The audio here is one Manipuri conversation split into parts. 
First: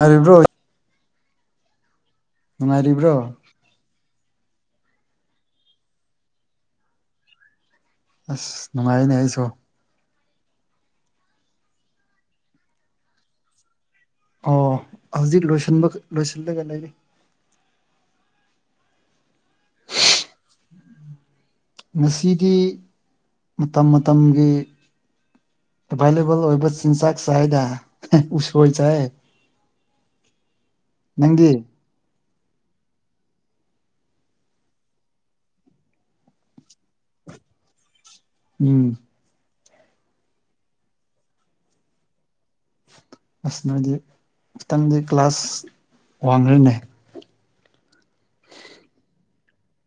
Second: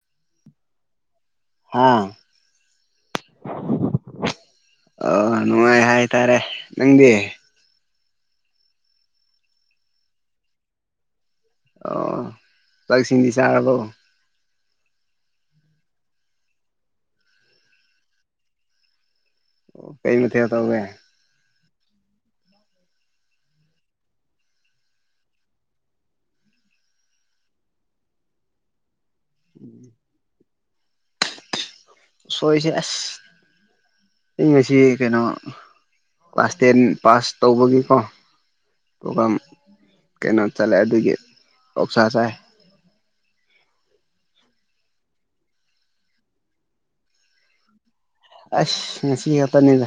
[unintelligible] ꯔꯤꯕ꯭ꯔꯣ꯫ ꯍꯥꯥ꯫ ꯅꯨꯡꯉꯥꯏꯔꯤꯕ꯭ꯔꯣ꯫ ꯑ ꯅꯨꯡꯉꯥꯏ ꯍꯥꯏꯇꯥꯔꯦ ꯅꯪꯗꯤ꯫ ꯑꯁ ꯅꯨꯡꯉꯥꯏꯌꯦꯅꯦ ꯑꯩꯁꯨ꯫ ꯑꯣ ꯆꯥꯛ ꯏꯁꯤꯡꯗꯤ ꯆꯥꯔꯕꯣ꯫ ꯑꯣ ꯍꯧꯖꯤꯛ ꯂꯣꯏꯁꯤꯟꯕ ꯂꯣꯏꯁꯤꯜꯂꯒ ꯂꯩꯔꯤ꯫ ꯑꯣ ꯀꯩ ꯃꯊꯦꯜ ꯇꯧꯋꯦ꯫ ꯉꯁꯤꯗꯤ ꯃꯇꯝ ꯃꯇꯝꯒꯤ ꯑꯦꯚꯥꯏꯂꯦꯕꯜ ꯑꯣꯏꯕ ꯆꯤꯟꯖꯥꯛ ꯆꯥꯏꯗ ꯍꯦ ꯎꯁꯣꯏ ꯆꯥꯏ꯫ [inaudible] ꯅꯪꯗꯤ꯫ ꯎꯁꯣꯏꯁꯦ ꯑꯁ ꯑꯩ ꯉꯁꯤ ꯀꯩꯅꯣ ꯀ꯭ꯂꯥꯁ ꯇꯦꯟ ꯄꯥꯁ ꯇꯧꯕꯒꯤꯀꯣ ꯎꯝ꯫ ꯄ꯭ꯔꯣꯒꯥꯝ ꯀꯩꯅꯣ ꯆꯠꯂꯦ ꯑꯗꯨꯒꯤ ꯑꯣꯛꯁꯥ ꯆꯥꯏ꯫ ꯑꯁ ꯅꯣꯏꯗꯤ ꯈꯤꯇꯪꯗꯤ ꯀ꯭ꯂꯥꯁ ꯋꯥꯡꯈ꯭ꯔꯅꯦ꯫ ꯑꯁ ꯉꯁꯤ ꯈꯥꯛꯇꯅꯤꯗ꯫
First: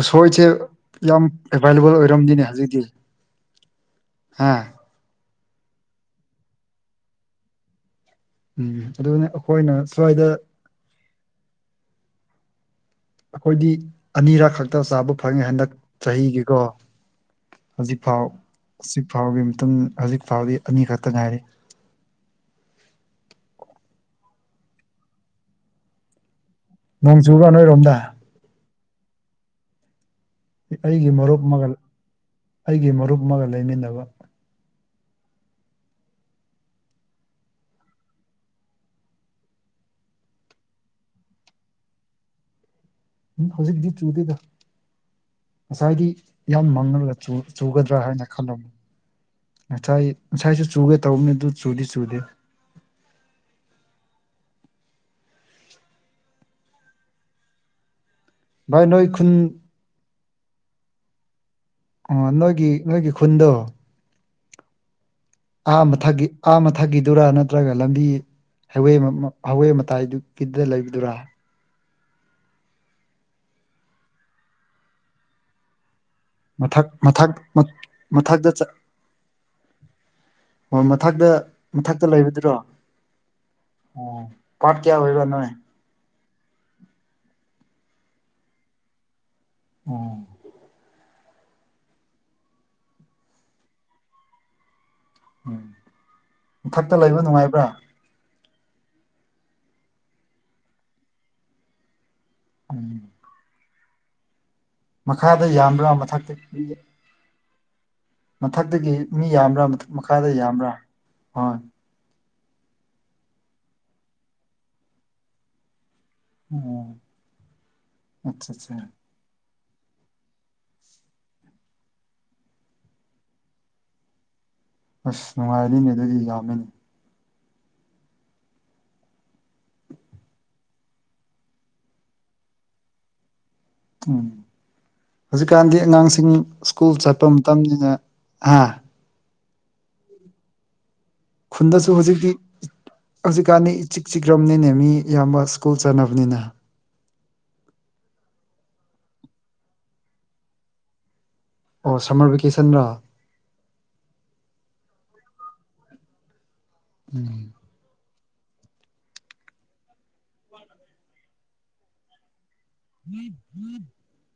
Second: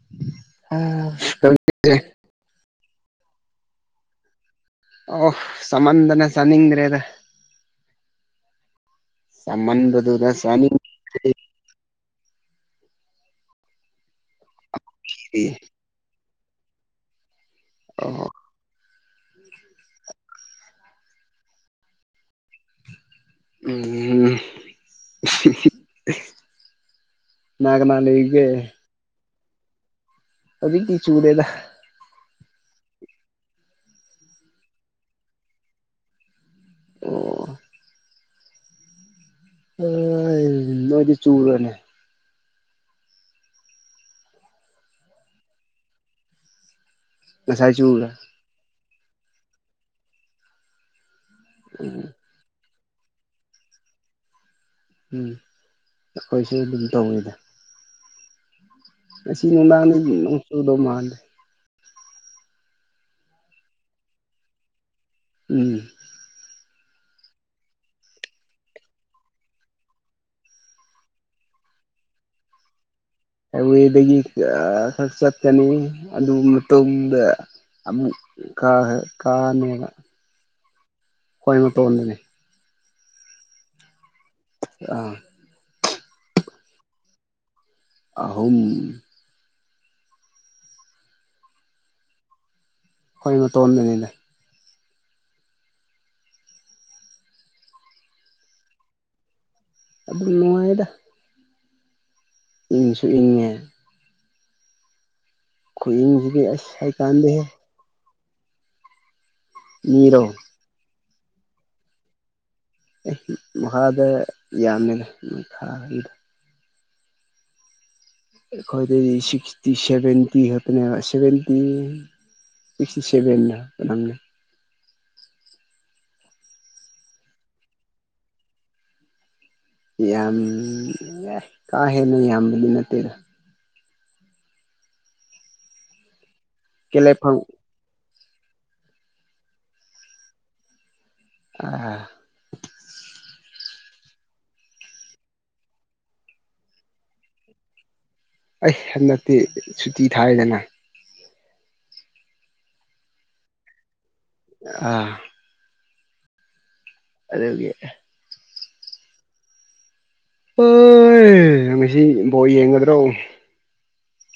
ꯎꯁꯣꯏꯁꯦ ꯌꯥꯝ ꯇꯧꯔꯤꯁꯦ ꯑꯦꯕꯥꯏꯂꯦꯕꯜ ꯑꯣꯏꯔꯝꯅꯤꯅꯦ ꯍꯧꯖꯤꯛꯇꯤ꯫ ꯍꯥꯥ꯫ ꯑꯣ ꯆꯥꯃꯟꯗꯅ ꯆꯥꯅꯤꯡꯗ꯭ꯔꯦꯗ꯫ ꯎꯝ ꯑꯗꯨꯅꯦ ꯑꯩꯈꯣꯏꯅ ꯆꯃꯟꯕꯗꯨꯗ ꯁ꯭ꯋꯥꯏꯗ ꯆꯥꯅꯤꯡꯗ꯭ꯔꯦ ꯑꯩꯈꯣꯏꯗꯤ ꯑꯅꯤꯔꯛ ꯈꯛꯇ ꯆꯥꯕ ꯐꯪꯉꯦ ꯍꯟꯗꯛ ꯆꯍꯤꯒꯤꯀꯣ꯫ ꯍꯧꯖꯤꯛ ꯐꯥꯎ ꯑꯣ ꯍꯧꯖꯤꯛ ꯐꯥꯎꯒꯤ ꯃꯇꯨꯡ ꯍꯧꯖꯤꯛ ꯐꯥꯎꯗꯤ ꯑꯅꯤꯈꯛꯇ ꯉꯥꯏꯔꯤ꯫ ꯎꯝ ꯅꯣꯡ ꯆꯨꯕ꯭ꯔꯥ ꯀꯅꯥ ꯅꯣꯏꯔꯣꯝꯗ ꯀꯅꯥ ꯂꯩ ꯒꯦ꯫ ꯍꯧꯖꯤꯛꯇꯤ ꯑꯩꯒꯤ ꯃꯔꯨꯞ ꯆꯨꯗꯦꯗ ꯑꯃꯒ ꯑꯩꯒꯤ ꯃꯔꯨꯞ ꯑꯃꯒ ꯂꯩꯃꯤꯟꯅꯕ꯫ ꯑꯣ ꯑꯥꯏ ꯅꯣꯏꯗꯤ ꯆꯨꯕ꯭ꯔꯅꯦ꯫ ꯎꯪ ꯍꯧꯖꯤꯛꯇꯤ ꯆꯨꯗꯦꯗ ꯉꯁꯥꯏꯗꯤ ꯌꯥꯝ ꯃꯥꯡꯉꯔꯒ ꯆꯨ ꯉꯁꯥꯏ ꯆꯨꯒꯗ꯭ꯔꯥ ꯆꯨꯕ꯭ꯔꯥ ꯍꯥꯏꯅ ꯈꯜꯂꯝ ꯉꯁꯥꯏ ꯉꯁꯥꯏꯁꯨ ꯆꯨꯒꯦ ꯇꯧꯕꯅꯦ ꯑꯗꯨ ꯆꯨꯗꯤ ꯎꯝ ꯆꯨꯗꯦ꯫ ꯎꯝ ꯑꯩꯈꯣꯏꯁꯨ ꯑꯗꯨꯝ ꯇꯧꯋꯤꯗ꯫ ꯚꯥꯏ ꯅꯣꯏ ꯈꯨꯟ ꯉꯁꯤ ꯅꯨꯡꯗꯥꯡꯗꯗꯤ ꯅꯣꯡ ꯆꯨꯗꯧ ꯃꯥꯟꯗꯦ꯫ ꯑꯣ ꯅꯣꯏꯒꯤ ꯅꯣꯏꯒꯤ ꯈꯨꯟꯗꯣ ꯎꯝ ꯑꯥ ꯃꯊꯛꯒꯤ ꯑꯥ ꯃꯊꯛꯒꯤꯗꯨꯔꯥ ꯅꯠꯇ꯭ꯔꯒ ꯂꯝꯕꯤ ꯍꯥꯏꯋꯦ ꯃꯞ ꯃꯞ ꯍꯥꯋꯦ ꯃꯇꯥꯏꯗꯨꯒꯤꯗ ꯂꯩꯕꯗꯨꯔꯥ ꯍꯥꯏꯋꯦꯗꯒꯤ ꯑ ꯈꯔ ꯆꯠꯀꯅꯤ ꯑꯗꯨ ꯃꯊꯛ ꯃꯇꯨꯡꯗ ꯃꯊꯛ ꯑꯃꯨꯛ ꯃꯊꯛꯇ ꯆꯠ ꯀ ꯀꯥꯅꯦꯕ ꯑꯣ ꯃꯊꯛꯗ ꯑꯩꯈꯣꯏ ꯃꯊꯛꯇ ꯃꯇꯣꯟꯗꯅꯦ ꯂꯩꯕꯗꯨꯔꯣ ꯑꯣ ꯄꯥꯠ ꯀꯌꯥ ꯑꯥ ꯑꯣꯏꯕꯔꯥ ꯅꯣꯏ ꯑꯍꯨꯝ ꯑꯣ ꯈꯣꯏ ꯃꯇꯣꯟꯗꯅꯤꯗ ꯎꯝ ꯃꯊꯛꯇ ꯂꯩꯕ ꯅꯨꯉꯥꯏꯕ꯭ꯔꯥ ꯑꯗꯨꯝ ꯅꯨꯉꯥꯌꯦꯗꯥ ꯎꯝ ꯏꯪꯁꯨ ꯏꯪꯉꯦ ꯃꯈꯥꯗ ꯌꯥꯝꯕ꯭ꯔꯥ ꯃꯊꯛꯇ [unintelligible] ꯀꯥꯟꯗꯦꯍꯦ ꯃꯊꯛꯗꯒꯤ ꯃꯤ ꯌꯥꯝꯕ꯭ꯔꯥ ꯃꯊꯛ ꯃꯤꯔꯣ ꯃꯈꯥꯗ ꯌꯥꯝꯕ꯭ꯔꯥ ꯍꯣꯏ ꯑꯦ ꯃꯈꯥꯗ ꯌꯥꯝꯃꯦꯗ ꯃꯈꯥꯒꯤꯗ ꯑꯣ ꯑꯠꯆꯥ ꯑꯠꯆꯥ ꯑꯩꯈꯣꯏꯗꯩ ꯁꯤꯛꯁ ꯇꯤ ꯁꯦꯚꯦꯟꯇꯤ ꯈꯇꯅꯦꯕ ꯁꯦꯚꯦꯟꯇꯤ ꯁꯤꯛꯁꯇꯤ ꯁꯦꯚꯦꯟ ꯔ [unintelligible] ꯑꯁ ꯅꯨꯉꯥꯏꯅꯤꯅꯦ ꯗꯨꯗꯤ ꯌꯥꯝꯃꯦꯅꯦ ꯌꯥꯝ ꯌꯦ ꯀꯥ ꯍꯦꯟꯅ ꯌꯥꯝꯕꯗꯤ ꯅꯠꯇꯦꯗ ꯎꯝ ꯍꯨꯖꯤꯛꯀꯥꯟꯒꯤ ꯑꯉꯥꯡꯁꯤꯡ ꯁ꯭ꯀꯨꯜ ꯆꯠꯄ ꯀꯦꯂꯦꯐꯝ ꯃꯇꯝꯅꯤꯅ ꯍꯥ ꯈꯨꯟꯗꯁꯨ ꯑꯥ ꯍꯨꯖꯤꯛꯇꯤ ꯍꯧꯖꯤꯛꯀꯥꯟꯗꯤ ꯏꯆꯤꯛ ꯆꯤꯛꯔꯝꯅꯤꯅꯦ ꯃꯤ ꯏꯌꯥꯝꯕ ꯁ꯭ꯀꯨꯜ ꯆꯠꯅꯕꯅꯤꯅ ꯑꯩ ꯍꯟꯗꯛꯇꯤ ꯁꯨꯇꯤ ꯊꯥꯏꯗꯅ ꯑꯣ ꯁꯝꯃꯔ ꯚꯦꯀꯦꯁꯟꯔ ꯑꯥ ꯎꯝ ꯑꯗꯨꯒꯤ ꯑꯣꯏ ꯉꯁꯤ ꯕꯣꯜ ꯌꯦꯡꯉꯗ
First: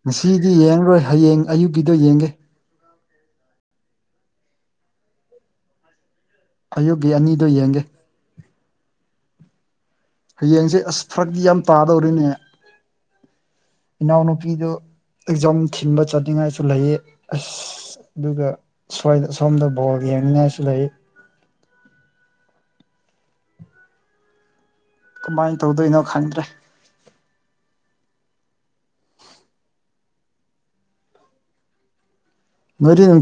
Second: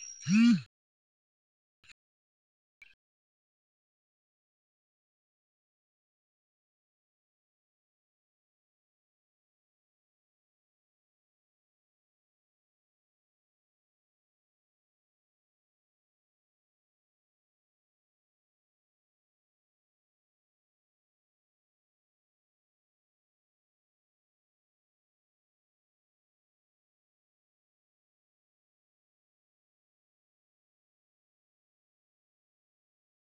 ꯉꯁꯤꯗꯤ ꯌꯦꯡꯔꯣꯏ ꯍꯌꯦꯡ ꯑꯌꯨꯛꯒꯤꯗꯣ ꯌꯦꯡꯒꯦ ꯑꯌꯨꯛꯒꯤ ꯑꯅꯤꯗꯨ ꯌꯦꯡꯒꯦ ꯍꯌꯦꯡꯁꯦ ꯑꯁ ꯐꯔꯛꯗꯤ ꯌꯥꯝ ꯇꯥꯗꯧꯔꯤꯅꯦ ꯏꯅꯥꯎꯅꯨꯄꯤꯗꯨ ꯑꯦꯛꯖꯥꯝ ꯊꯤꯟꯕ ꯆꯠꯅꯤꯉꯥꯏꯁꯨ ꯂꯩꯌꯦ ꯑꯁ ꯑꯁ ꯑꯗꯨꯒ ꯁꯋ꯭ꯥꯏꯗ ꯁꯣꯝꯗ ꯕꯣꯜ ꯌꯦꯡꯅꯤꯉꯥꯏꯁꯨ ꯂꯩ ꯀꯃꯥꯏ ꯇꯧꯗꯣꯏꯅꯣ ꯈꯪꯗ꯭ꯔꯦ [unintelligible]